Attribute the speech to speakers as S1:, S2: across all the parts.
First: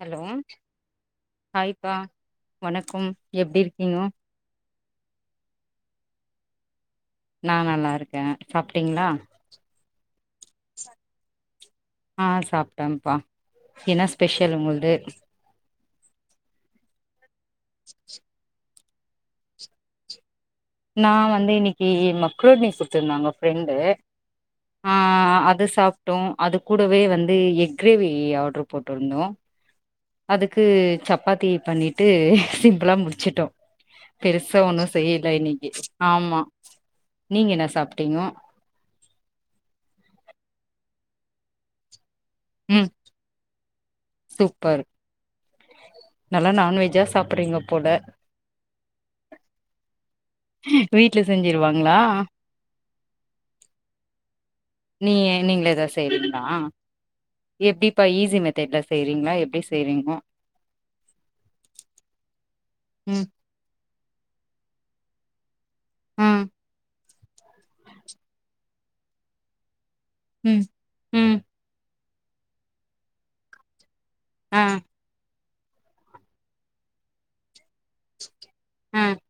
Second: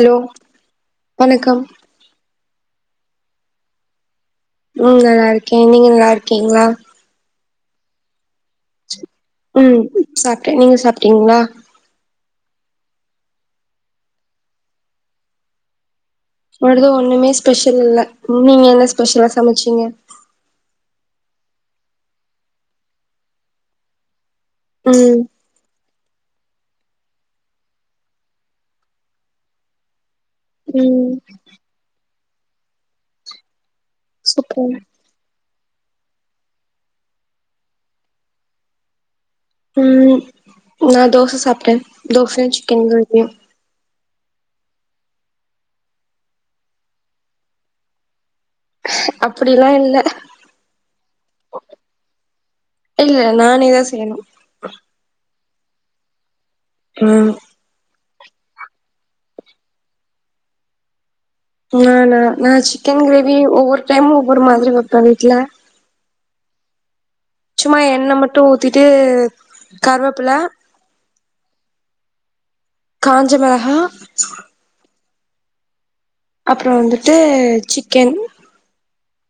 S1: Hello
S2: வணக்கம்
S1: ஹாய்ப்பா வணக் கம் எப்டி இருக்கீங்கோ
S2: ம் நல்லா இருக்கே நீங்க நல்லா இருக்கீங்ளா
S1: நா நல்லா இருக்க சாப்டீங்ளா
S2: சாப்ட்ட நீங்க சாப்ட்டீங்ளா
S1: ஆ சாப்ட்டம்ப்பா என்ன ஸ்பெஷல் உங்கள்து
S2: னோடது ஒண்ணுமே ஸ்பெஷல் இல்ல நீங்க என்ன ஸ்பெஷலா சமச்சீங்க
S1: நா வந்து இன்னிக்கு மக்ரோனி சுட்டுத்தாங்க ஃப்ரெண்டு ஆ
S2: ம்
S1: அது சாப்ட்டோ அது கூடவே வந்து எக் க்ரேவி ஆர்டர் போட்ருந்தோ அதுக்கு
S2: ம்
S1: சப்பாத்தி பண்ணிட்டு சிம்பிளா முடிச்சுட்டோ பெருசா
S2: சூப்பர்
S1: ஒன்னு செய்யல இன்னிக் ஆமா நீங்க என்ன சாப்ட்டீங்கோ
S2: ம் நா தோச சாப்ட்ட தோச சிக்கன்
S1: ம்
S2: கிரேவி
S1: சூப்பர் நல்லா நான்வெஜ்ஜா சாப்பறீங்க போல
S2: அப்படிலா இல்ல
S1: வீட்டுல செஞ்சிருவாங்களா
S2: இல்ல நானேதா செய்யணு
S1: நீ நீங்களே தா செய் கால
S2: ம்
S1: எப்படி இப்ப ஈஸி மெத்தட்ல செய்றீங்களா எப்படி செய்றீங்க
S2: நானா நா சிக்கன் கிரேவி ஒரு டைம் ஒவ்வொரு மாதிரி வைப்ப வீட்டுல
S1: ஆ
S2: சும்மா என்ண மட்டும் ஊத்திட்டு கருவேப்பில
S1: உம்
S2: காஞ்ச மிளகா
S1: ஆ
S2: அப்புறம் வந்துட்டு சிக்கன்
S1: ம்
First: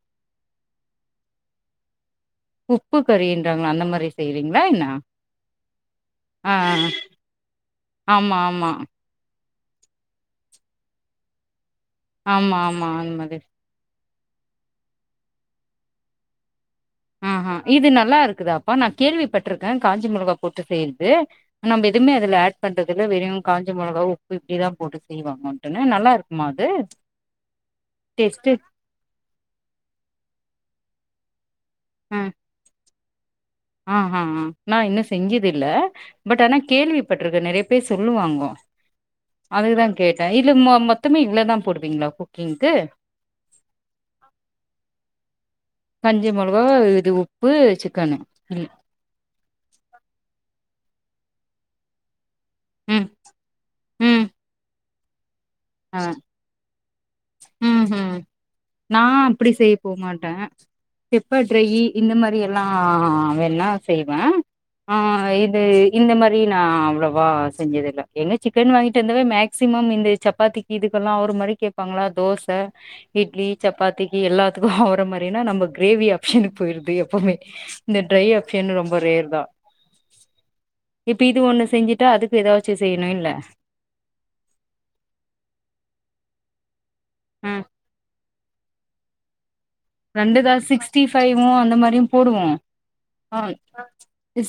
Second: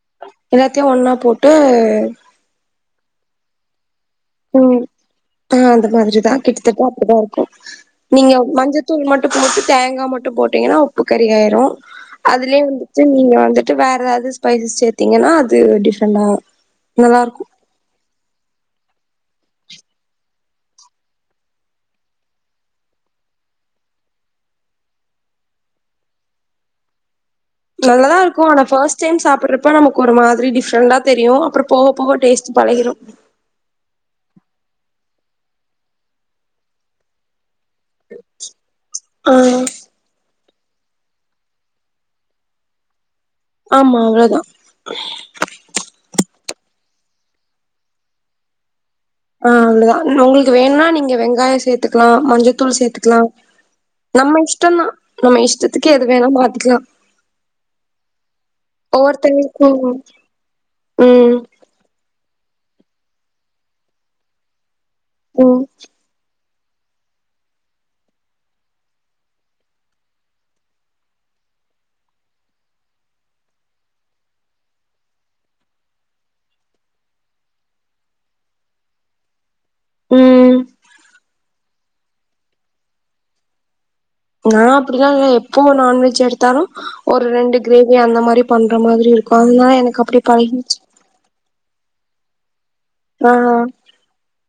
S2: எல்லாத்தையும் ஒன்னா போட்டு
S1: உப்பு கறின்றாங்களா அந்த மாரி செய்றீங்களா
S2: ம்
S1: என்ன
S2: ஆ அந்த மாதிரிதான்
S1: ஆ
S2: கிட்டத்தட்ட
S1: ஆ
S2: அப்படிதான் இருக்கும் நீங்க
S1: ஆமா ஆமா
S2: மஞ்சத்தூள் மட்டும் கொச்ச தேங்காய் மட்டும் போட்டீங்கன்னா உப்பு கறியாயிரும்
S1: ஆமா
S2: அதுலயே
S1: ஆமா
S2: வந்துட்டு
S1: அந்த
S2: நீங்க
S1: மாதிரி
S2: வந்துட்டு வேற ஸ்பைசஸ் சேத்தீங்கன்னா அது டிஃப்ரெண்டா நல்லா
S1: ஆ
S2: இருக்கு
S1: இது நல்லா இருக்கு இருக்குதாப்பா நான் கேள்விப்பட்டிருக்கேன் காஞ்ச மிளகா போட்டு செய்யறது நம்ம எதுவுமே அதுல ஆட் பண்றதுல வெறும் காஞ்ச மிளகா உப்பு இப்படிதான் போட்டு செய்வாங்கட்டு நல்லா இருக்குமா அது
S2: நல்லாதா இருக்கு
S1: டேஸ்ட்டு
S2: ஆனா ஃபர்ஸ்ட் டைம் சாப்பிடுறப்ப நமக்கு ஒரு மாதிரி டி நல்லா தெரியும் அப்புறம் போக போக டேஸ்ட் பழகிரும்
S1: ஆ ஆ ஆ நான் இன்னும் செஞ்சது இல்ல பட் ஆனா கேள்விப்பட்டிருக்கன் நறைய பேரு சொல்லுவாங்க
S2: ஆ
S1: அதுக்குதான் கேட்டேன் இ இல்ல மொத்தமே இவ்ளதான் போடுவீங்களா குக்கிங்க்கு
S2: ஆமா அவ்ளவுதான்
S1: கஞ்சி மிளகா இது உப்பு சிக்கனு
S2: ஆ அவ்ளதான் உங்களுக்கு வேணுனா நீங்க வெங்காய சேர்த்துக்கலாம் மஞ்சத்துள் தூள்
S1: ம்
S2: சேர்த்துக்கலா
S1: ம்
S2: நம்ம இஷ்டம்ன்தா நம்ம இஷ் இஷ்டத்துக்கு
S1: ஆ
S2: எது வேணா மாத்திக்கலாம்
S1: ம் ஹிம் நான் அப்படி செய்ய
S2: ஒவ்வொருத்தங்களுக்கும்
S1: போ மாட்டேன்
S2: ம்
S1: பெப்பர் டிரையி இந்த மாரி எல்லா ல்லாம் வேன்னா செய்வேன் ஆ இது
S2: ம்
S1: இந்த மாரி பிரி நா அவ்வளவா செஞ்சது இல்ல எங்க சிக்கன் வாங்கிட்டு வந்தாவே மேக்சிமம் இந்த சப்பாத்திக்கு இதுக்கெல்லாம் ஒரு மாரி கேட்பாங்களா அது தோச இட்லி சப்பாத்திக்கு எல்லாத்துக்கும் அவர மாரினா நம்ம கிரேவி ஆப்ஷனுக்கு போயிறது எப்பவுமே இந்த ட்ரை ஆப்ஷன் ரொம்ப ரேர் தான்
S2: ம்
S1: இப்ப இது ஒண்ணுஸ் செஞ்சுட்டுா அதுக்கு ஏதாச்சு செய்யணும் இல்ல
S2: நா அப்படிலாம் இல்ல எப்போ நான்வெஜ் எடுத்தாலும் ஒரு ரெண்டு கிரேவி அந்த மாரிப் பண்ற மாதிரி இருக்கும் அதனா
S1: ரெண்டுதா சிக்ஸ்டி பஃபைவும் அந்த மாரியும் போடுவோம் ஆ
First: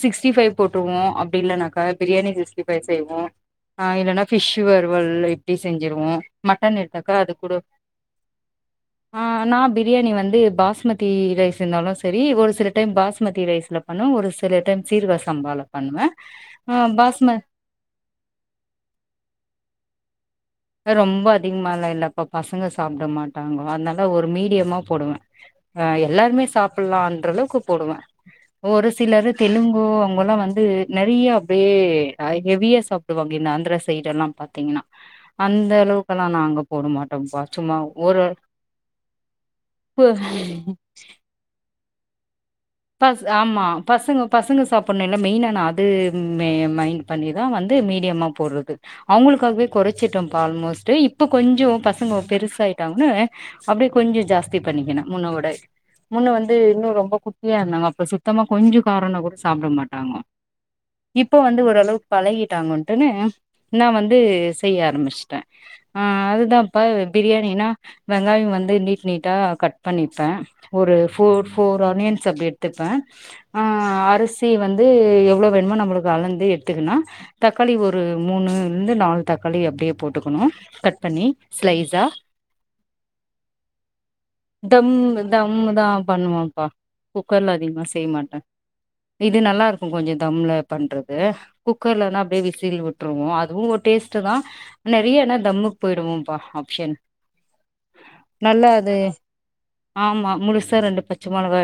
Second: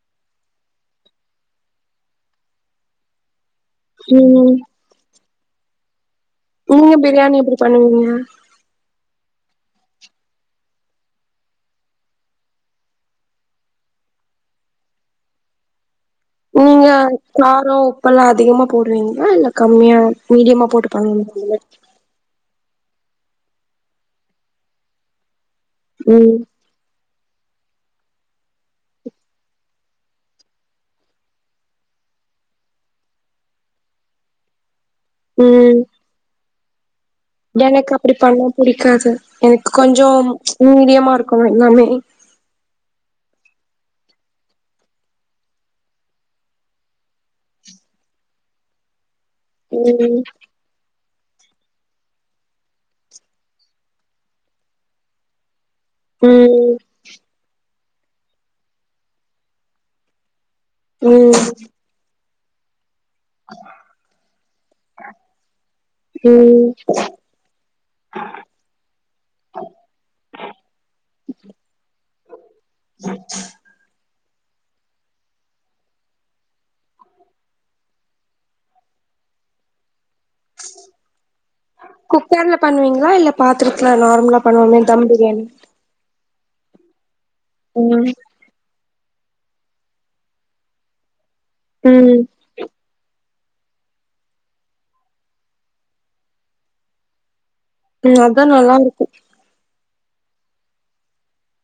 S1: சிக்ஸ்டி பைவ் போட்டுவோ அப்படி இல்லனாக்கா பிரியாணி சிக்ஸ்டி ஃபைவ் செய்வோ ஆ இல்லன்னா பிஷ்
S2: ம்
S1: வறுவல் இப் எப்படி செஞ்சுருவோ
S2: நீங்க பிரியாணி எப்படி பண்ணுவீங்க
S1: ஆ நா பிரியாணி வந் ந்து பாஸ்மதி ரைஸ் இருந்தாலு செரி ஒரு சில டைம் பாஸ்மதி ரைஸ்ல பண்ணுவே ஒரு சில டைம் சீரக சம்பால பண்ணுவே ஆ
S2: நீங்க
S1: பாஸ்ம
S2: காரோம் உப்பெல்லா அதிகமா போடுவீங்களா இல்ல கம்மியா மீடியமா போட்டு
S1: ரொம்ப
S2: பண்ணுவீங்களா
S1: அதிகமாலா இல்லப்பா பசங்க சாப்பிட மாட்டாங்கோ அதனால ஒரு மீடியமா போடுவே அ
S2: ம்
S1: எல்லாருமே சாப்பலா அந் ற்றளவுக்கு போடுவே ஒரு சிலர் தெலுங்கு அவங்கல்லா வந்து நெறையா அப்படியே ஹெவியா சாப்பிடுவாங்க இந்த ஆந்திர சைடு எல்லா பாத்தீங்கன்னா அந்த
S2: ம்
S1: அளவுக்கு எல்லா நாங்கப் போட மாட்
S2: எனக்கு அப்படி பண்ணா புடிக்காது எனக்கு
S1: பு
S2: கொஞ்சோ மீடியமா இருக்குனு எல்லாமே
S1: பஸ் ஆமா பசங்கோ பசங்க சாப்பிடணு இல்ல மெயினா நா அது மெ மைண்ட் பண்ணி தா வந்து மீடியமா போடுறது அவங்களுக்காகவே
S2: ம்
S1: குறைச்சிட்டோம்ப்பா ஆல்மோஸ்ட் இப் இப்போ கொஞ்சோ பசங்க பெருசாயிட்டாங்கன்னு அப்படியே கொஞ்சோ ஜாஸ்தி பண்ணிக்கணு முன்னோட முன்ன வந்து
S2: ம்
S1: இன்னு ரொம்ப கு இருந்தாங்க அப்ப சுத்தமா கொஞ்சோ காரோணா கூட சாப்பட மாட்டாங்கோ இப்போ
S2: ம்
S1: வந்து ஓரளவு. பழகிடங்கோ வந்துட்டுனு நா வந்து செய்ய ஆரம்பிச்டா
S2: ம்
S1: அதுதான்ப்ப பிரியாணி நா வெங்காய வந்து நீட் நீட்டா கட் பண்ணிப்ப ஒரு ஃபோர் ஃபோர் ஆனியன் அப்படி எடுத்துப்பே ஆ. அரிசி வந்து எவ்வளோ வேணுமோ நம்மளுக்கு அளந்து எடுத்துக்கணு தக்காளி ஒரு மூணுலேருந்து நாலு தக்காளி அப்படியே போட் க்கணும் கட் பண்ணி ஸ்லைசா ஆ
S2: குக்கர்ல பண்ணுவீங்களா இல்ல பாத்திரத்துல நார்மலா பண்ணுவோமே
S1: தம்
S2: பிரியாணி
S1: தம் தா பண்ணுவோ ஆ குக்கர்ல அதிகமாக
S2: ம்
S1: செய்ய மாட்ட இது நல்லா இருக்கு கொஞ்ச தம்ல பண்றது.
S2: ம்
S1: குக்கர்லனா அப்படியே விசில் விட்டுருவோ அது. அதுவு ஒரு டேஸ்ட் தா நிறைய என்ன தம்முக்கு போயிடுவோம்பா ஆப்ஷன்.
S2: உம் அதா நல்லா இருக்கு
S1: ஆமா முழுசா ரெண்டு பச்ச மிளகா.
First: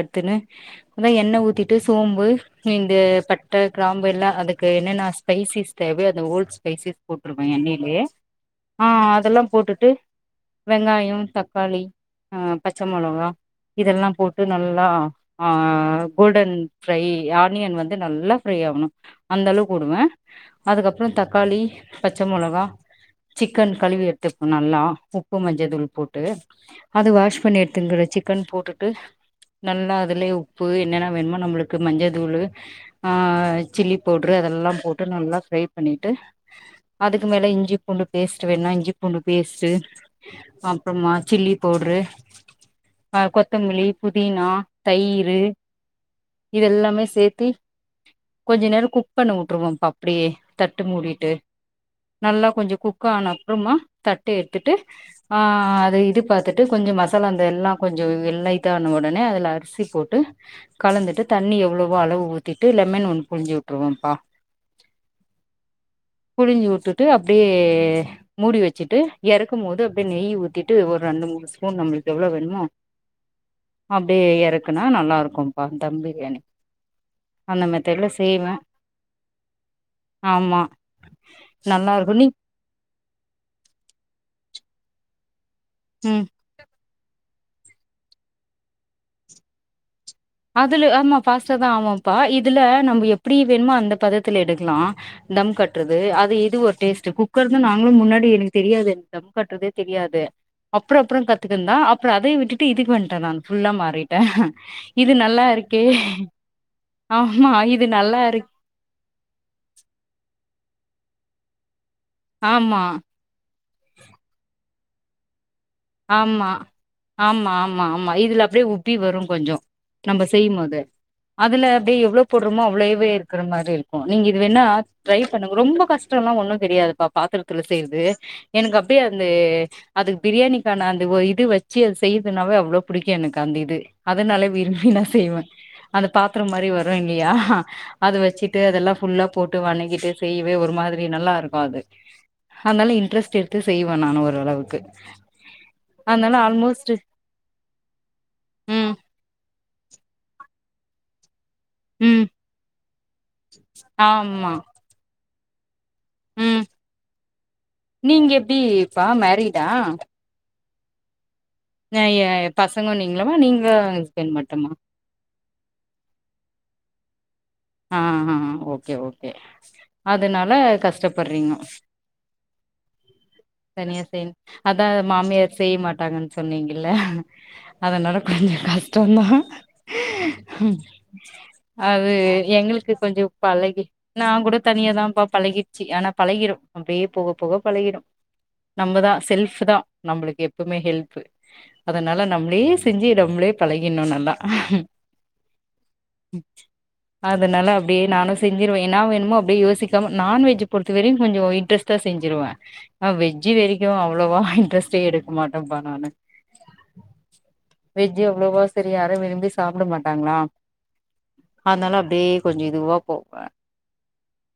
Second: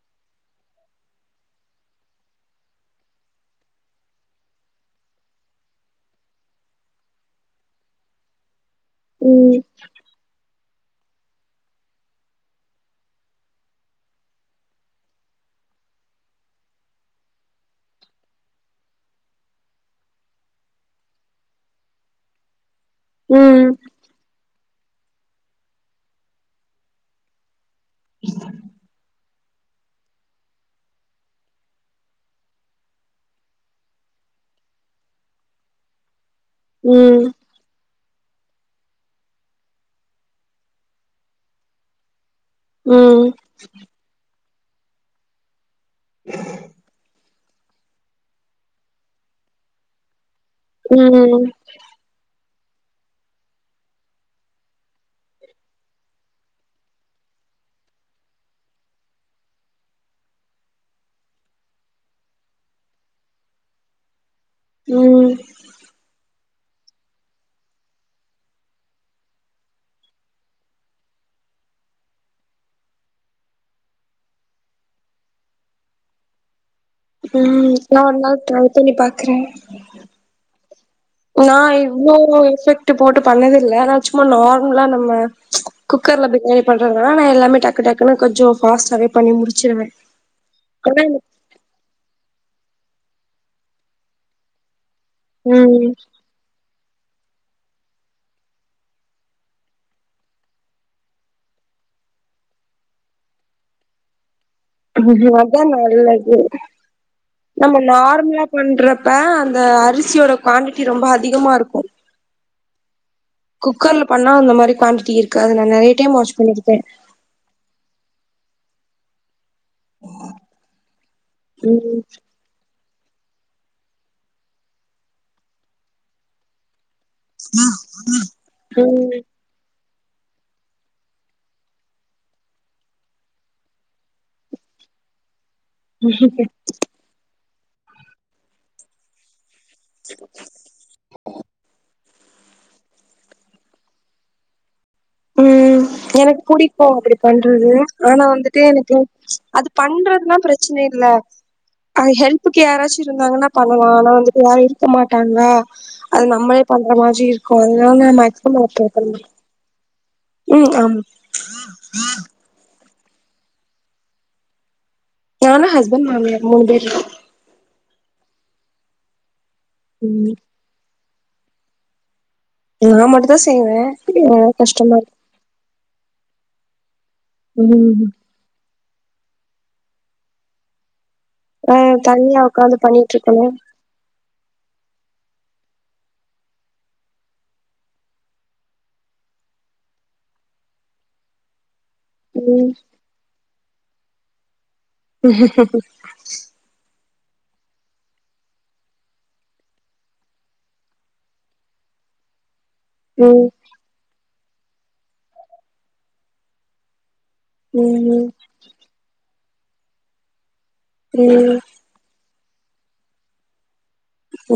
S1: அத எண்ணெ ஊத்திட்டு சோம்பு இந்த பட்ட கிராம்பு எல்லா அதுக்கு என்னன்ன ஸ்பைசிஸ் தேவ அத ஓல்டு் ஸ்பைசிஸ் போட்டிருவே எண்ணெயிலயே. ஆ அதெல்லா
S2: ம்
S1: போட்டுட்டு. வெங்காய தக்காளி ஆ பச்ச மிளகா இதெல்லா போட்டு நல்லா. ஆ கோல்டன் ஃரை ஆனியன் வந்து நல்லா ஃப்ரை ஆகணு அந்த அளவுக்கு கூடுவே அதுக்கப்புறம் தக்காளி பச்ச மிளகா.
S2: ம்
S1: சிக்கன் கழுவி எடுத்து. நல்லா உப்பு மஞ்சள் தூள் போட்டு அது வாஷ் பண்ணி எடுத்துங்கிற சிக்கன் போட்டுட்டு நல்லா. அதுலயே உப்பு என்னென்ன வேணுமோ நம்மளுக்கு மஞ்சள் தூள் ஆ சில்லி பவுட்ரு அதெல்லா போட்டு நல்லா ஃப்ரை பண்ணிட்டு.
S2: ம்
S1: அதுக்கு மேல இஞ்சி. பூண்டு பேஸ்ட்ட் வேணு இஞ்சி பூண்டு பேஸ்ட்டு அப்புறமா சில்லி பவுட்ரு. அ
S2: ம்
S1: கொத்தமல்லி புதினா. தயிரூ இதெல்லாமே சேர்த். கொஞ்ச நேரம் குக் பண்ண விட்டுருவோ அப்படியே. தட்டு மூடிட்டு
S2: ம்
S1: நல்லா கொஞ்ச குக் குக் ஆனா அப்புறமா தட்ட எடுத்துட்டு அத இது பார்த்துட்டு கொஞ்ச மசாலா இந்த எல்லா கொஞ்ச வேலைட்டா ஆனா உடனே அதில அரி சி போட்டு கலந்துட்டு தண்ணி எவ்வளவோ அளவு ஊத்திட்டு லெமன் ஒண்ணு புழிஞ்சி விட்டுருவோப்பா.
S2: ம்
S1: புழுஞ்சி விட்டு. அப்படியே மூடி வச்சிட்டு இறக்கு போது அப்படியே நெய் ஊதிட்டு ஒரு ரெண்டு மூணு ஸ்பூன் நம்மளுக்கு இவளளோ வேணுமோ அப்படியே இறக் இருக்குனா நல்லா இருக்கும்ப்பா தம் பிரியாணி
S2: உம்
S1: அந்த
S2: நா
S1: மெத்தட்ல
S2: ஒரு நாள்
S1: செய்வே
S2: ட்ரை பண்ணி பாக்குறே
S1: ஆமா
S2: நா
S1: நல்லா இருக்கு
S2: இவ்ளோ
S1: நீ
S2: எஃபெக்ட் விட்டு போட்டு பண்ணதில்ல ஆனா சும்மா நார்மலா நம்ம
S1: ம்
S2: குக்கர்ல பிரியாணி பண் நா எல்லாமே டக்கு டக்குன்னு கொஞ்ச ஃபாஸ்ட்டாவே பண்ணி முடிச்சிருவே
S1: அதுல
S2: ஆனா
S1: ஆமா ஃபாஸ்ட்டா தா ஆகும்ப்பா இது இதுல நம்ம எப்படி வேணுமோ அந்த பதத்துல எடுக்கலா தம்
S2: ம்
S1: கட்டுறது அது எது ஒரு டேஸ்ட்ட் கு குக்கர் தா நாங்களு முன்னாடி எனக்கு தெரியாது எனக்கு தான் பண்ணுறதே தெரியாது அப்புறம் அப்புறம் கத்துக்குந்தா அப்புறம் அத விட்டுட்டு இதுக்கு வந்துட்டே நா ஃபுல்லா மாறிட்டே இது நல்லா
S2: அதா
S1: இருக்கே
S2: நல்லது
S1: ஆமா
S2: நம்ம
S1: இது நல்லா
S2: நார்மலா
S1: இருக்
S2: பண்றப்ப அந்த அரிசியோட குவாடிட்டி ரொம்ப அதிகமா இருக்கு
S1: ஆமா
S2: குக்கர்ல பண்ணா அந்த மாதிரி குவாட்டி இருக்காது நினை
S1: ஆமா ஆமா ஆமா ஆமா இதுல அப்படியே ஓட்டி வரும் கொஞ்சோ நம்ம செய்யு போது அதுல அப்படியே
S2: ம்
S1: எவ்வளவு போடுறோமோ அவ்ளோ இருக்கிற மாரி இருக்கு நீங்க இது வோ ட்ரை பண்ணு ரொம்ப கஷ்டல்லா ஒண்ணு தெரியாது பா பாத்திரத்துல செய்றது எனக்கு அப்டியே
S2: ம்
S1: அந்த அதுக்கு பிரியாணி நா அந்த இது வச்சு அது செய்யதுனாவே அவ்ளோ பிடிக்கு எனக்கு அந்த இது அதனால விரும்பி நா செய்வே அந்த பாத்திர மாரி வரு இல்லையா அது வச்சிட்டு அதெல்லா புல்லா போட்டு வணக்கிட்டு செய்யவே ஒரு மாதிரி நல்லாருக்கு அது அதனால இன்ட்ரெஸ்ட்டு எடுத்து செய்வே நான ஓரளவுக்கு
S2: ம்
S1: அதனால
S2: எனக்கு புடிக்கு
S1: ஆல்மோஸ்ட்
S2: அப்டி பண்றது ஆனா வந்துட்டு
S1: ம்
S2: எனக்கு அது பண்றதுன்னா ப்ரச்ச ப்ரச்சின இல்ல அ
S1: ம்
S2: ஹெல்க்கு யாராச்சு இருந்தாங்கன்னா பண்ணலா ஆனா வந்துட்டு
S1: ஆமா
S2: யாரு இருக்க மாட்டாங் ந அது நம்மளே
S1: ம்
S2: பண்ற மாரி இருக்கு அதனால நா
S1: நீங்க
S2: மேக்சிமம் அத ட்ரை
S1: எப்டிப்பா
S2: பண்றே ம் ஆமா
S1: ந ஏ பஸ் பசங்க நீங்களாமா நீங்களு ஹஸ்பண்ட் மட்டுமா
S2: நானா ஹஸ்பண்ட் மாமியர் மூணு பேர் இரு
S1: ஆஹா ஓகே ஓகே
S2: ம்
S1: அதனால கஷ்டப் பர்றீங்க
S2: நா மட்டுந்தா செய்வே
S1: தனியா செய்
S2: அதனால
S1: அதா
S2: கஷ்டமா
S1: மாமியார் செய்ய மாட்டாங்கன்னு சொன்னீங் இல்ல
S2: இருக்கு ம்
S1: அதனால கொஞ்சோ கஷ் சொன்னா
S2: ஆ தனியா உக்காந்து
S1: எங்களுக்கு கொஞ்சோ
S2: பண்ணிட்ருக்கணு
S1: பழகி நா கூட தனியாதா ப்பா பழகிடுச்சு ஆனா பழகிரு அப்டியே போக போக பழகிடு நம்மதா செல்ஃப் தா நம்மளுக்கு எப்வுமே ஹெல்ஃப்பு அதனால நம்மளே
S2: ம்
S1: செஞ்சு நம்மளே பழகிறணு நல்லா அதனால அப்டியே நானு செஞ்சிருவே என்னா வேணுமோ அப்டியே யோசிக்காம நான்வெஜ் பொருத்தவரையு கொஞ்சோ ஒய்ட் ரைஸ்தா செஞ்சிருவே ஆ
S2: ம்
S1: வெஜ்ஜி வெரிக்க அவ அவ்வளவா இன்ட்ரெஸ்ட்டே எடுக்க மாட்டேப்பா நானு வெஜ்
S2: ம்
S1: எவ்ளோவ சரி யாரு விரும்பி சா சாப்பிட மாட்டாங்களா
S2: உம்
S1: டியே கொஞ்சோ இதுவா போவ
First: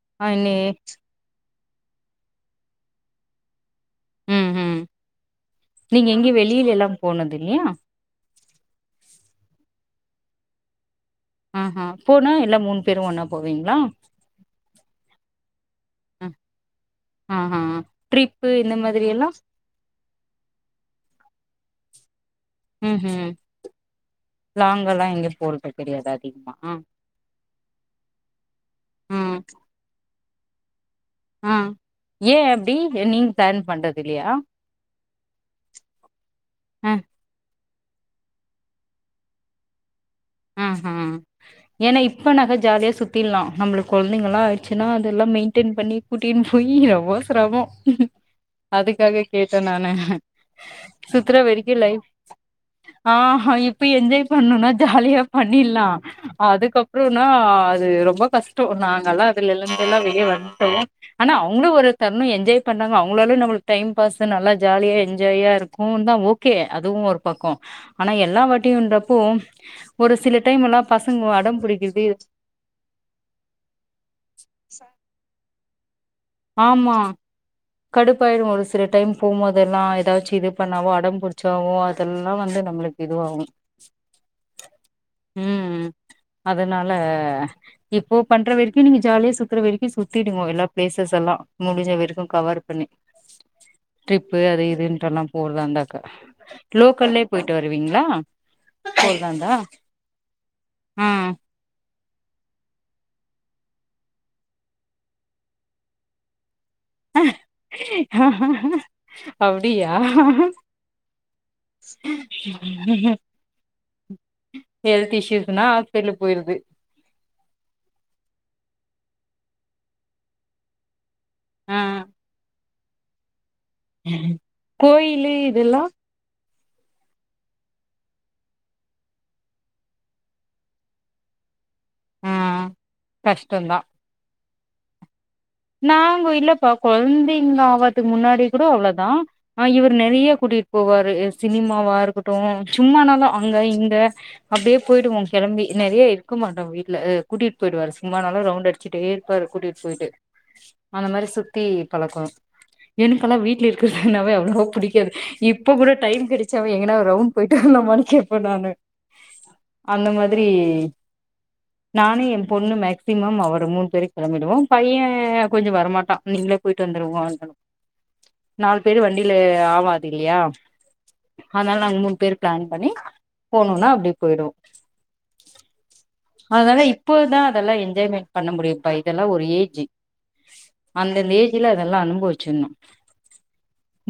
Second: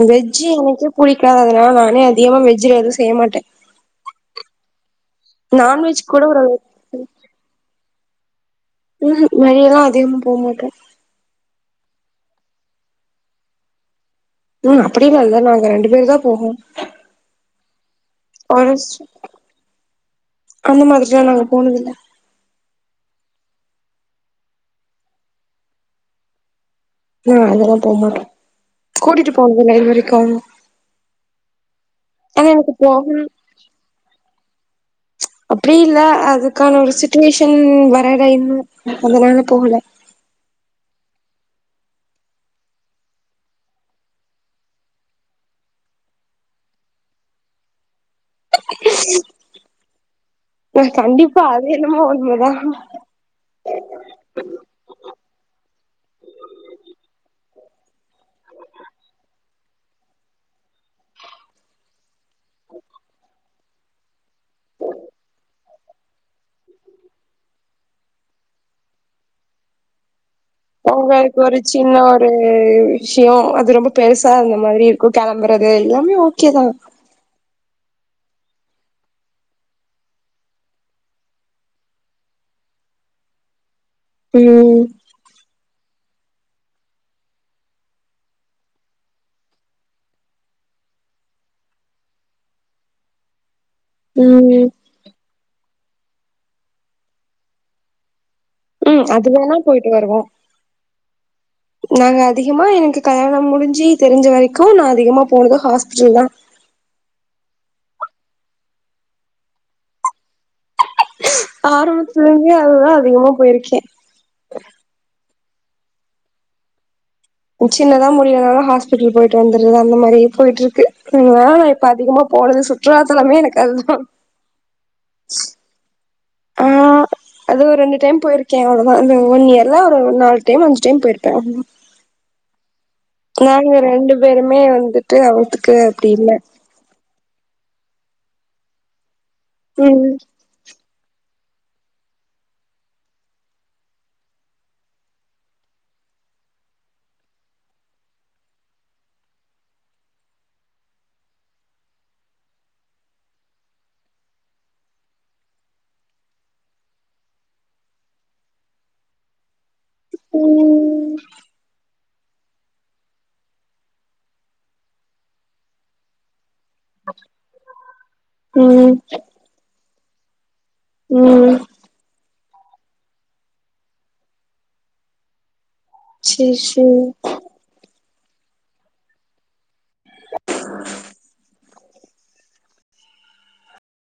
S2: வெஜ் எனக்கே புடிக்காத நானே அதிகமா வெஜ்ல எதுவு செய்ய மாட்ட
S1: ம் ம் நீங்க
S2: கூட
S1: எங்க
S2: ஒரு
S1: வெளியில எல்லா போனது இல்லையா
S2: ம் கூ வெளிய எல்லா அதிகமா போ மாட்ட
S1: ம் ம் போனா எல்லா மூணு பேரு ஒன்னா போவீங்களா
S2: உம் அப்டியெல்ல இல்ல நாங்க ரெண்டு பேரு தா
S1: ம்,
S2: போவோ
S1: ஆஹா ட்ரிப்பு இந்த
S2: ஒருஸ்
S1: மாதிரி எல்லா
S2: அந்த மாதிரியெல்லா நாங்க போனதில்ல
S1: ம் ம் லாங்க எல்லா எங்கயு போறது கிடையாது அதிகமா
S2: ஆ அதெல்லா போ மாட்டோ கூட்டிட்டு
S1: ம்
S2: போனதில்ல இது வரைக்கு
S1: ஆ ஏ
S2: ஆனா எனக்கு
S1: அப்டி
S2: போகணு
S1: நீங்க பிளான் பண்றது இல்லையா
S2: அப்டி இல்ல அதுக்கான
S1: அ
S2: ஒரு சுச்சுவேஷன் வரல இன்னு அதனால போகல
S1: ம் ம் ஏன்னா இப்ப நக ஜாலியா சுத்திடலா நம்மளுக்கு கொழந்தைங்க எல்லா ஆயிடுச்சுன்னா அதெல்லா மெயின்டென் பண்ணி கூட்டினு போயி ரொம்ப சிரமோ அதுக்காக கேட்டே நானு
S2: ஆ
S1: சுத்துரா
S2: கண்டிப்பா அது
S1: வடிக்க
S2: என்னமோ
S1: லைஃப்
S2: உண்மதா
S1: ஆ அ இப்ப என்ஜாய் பண்ணும்னா ஜாலியா பண்ணிடலா அதுக்கப்புறம்னா அது ரொம்ப கஷ்டோ நாங்கெல்லா அதுல இருந்தெல்லா வெளியே வன்துட்டோ ஆனா அவங்களு ஒரு தருணோ என்ஜாய் பண்றங்க அவங்களாலு நம்ம டைம் பாஸ்ஸு நல்லா ஜாலியா என்ஜாயா இருக்கூ தா ஓகே அதுவு ஒரு பக்கோ ஆனா எல்லா வாட்டியுன்றப்போ ஒரு சில டைம் எல்லா பசங்க
S2: ஒங்களுக்கு ஒரு
S1: அடம்
S2: சின்ன
S1: புடிக்குது
S2: ஒரு விஷ்யோ அது ரொம்ப பெருசா இருந்த மாதிரி இருக்கூ கெளம்ப றது எல்லாமே ஓகேதா
S1: கடுப்பாயிடுவோ ஒரு சில டைம் போம்போதெல்லா ஏதாச்சு இது பண்ணாவோ அடம் புடிச்சாவோ அதெல்லா வந்து நம்ளுக்கு இதுவாகு
S2: ம்
S1: உம் அதனால இப்போ பண்ற வரைக்கூ நீங்க ஜாலியா சுத்துற வரைக்கூ சுத்திடுங்க எல்லா ப்ளேஸ் பிளாஸ் எல்லா முடிஞ்ச வரைக்கூ கவர் பண்ணி ட்ரிப்பு அது
S2: ம்
S1: இதுன்ட்டெல்லா போதா இருந்தாக லோக்கல்லயே போய்ட்டு வருவீங்களா
S2: உம்
S1: போறதா இருந்தா
S2: அதுவேன போயிட்டு வருவோ
S1: ஆ
S2: நாங்க அதிகமா எனக்கு கல்யாணோ முடிஞ்சு தெரிஞ்ச வரைக்கூ நா அதிகமா போனது ஹாஸ்பிட்டல் தா
S1: அப்டியா
S2: ஆரம்பத்துலருந்தே அதுதா அதிகமா போய்ருக்கே
S1: ன்னா ஹாஸ்பிட்டல் போய்றது
S2: சின்னதா முடிலனாலு ஹாஸ்பிட்டல் போயிட்டு வந்துறது அந்த மாரி போய்ட்ருக்கு இல்ல இப்ப
S1: ஆ
S2: அதிகமா போனது சொ ற்றோ தலமே எனக்கு அதுதா
S1: கோயிலு இதெல்லா
S2: ஆ அது ஒரு ரெண்டு டைம் போய்ருக்கே அவ்ளோ தா இந்த ஒன் இயர்ல ஒரு நாலு டைம் அஞ்சு டைம் போய்ருப்பே அவ்
S1: ஆ
S2: நாங்க
S1: கஷ்டந்தா
S2: ரெண்டு பேரு மே வந்து ட்டு அவுத்துக்கு அப்டி இல்ல
S1: தைங்க ஆவத்துக்கு முன்னாடி கூட அவ்ளோ தா ஆ இவர்
S2: ம்
S1: நெறைய கூட்டி போவாரு சினிமாவா இருக்கட்டூ சும்மா நாலூ அங்க இங்க அப்டியே போய்டுவோ கெளம்பி நெறைய இருக்க மாட்டோ வீட்ல கூட்டிட்டு போய்டுவாரு சும்மா நாலூ ரவுண்ட் அடிச்சுட்டேருப்பாரு கூட்டிட்டு போய்ட்டு அந்த மாரி சுத்தி பழக்கோ எனக்கெல்லா வீட்ல இருக்குறதுனாவே அவ்ளவா பிடிக்காது இப்ப கூட டைம் கெடைச்சாவே எங்கன்னா ரவுண்ட் போயிட்டு வரலாமானு கேப்பே நானு அந்த மாதிரி
S2: ம்
S1: நானு ஏ பொண்ணு மேக்சிமம் அவரு மூணு பேரூ கெளம்பிடுவோ பையே ஏ கொஞ்சோ வரமாட்டா நீங்களே போய்ட்டு வந்துருங்க நாலு
S2: ம்
S1: பேரு வண்டில ஆவா தில்லயா
S2: ம்
S1: ஆனால நாங்க மூணு பேரு ப்ளான் பண்ணி போனுனா அப்டி போய்டுவோ அதனால இப்போதா அதெல்லா என்ஜாய்மெண்ட் பண்ண முடியப்ப இதெல்லா ஒரு ஏஜ் அந்தந்த ஏஜ்ல அதல்லா அனுபவிச்சிர்னு மு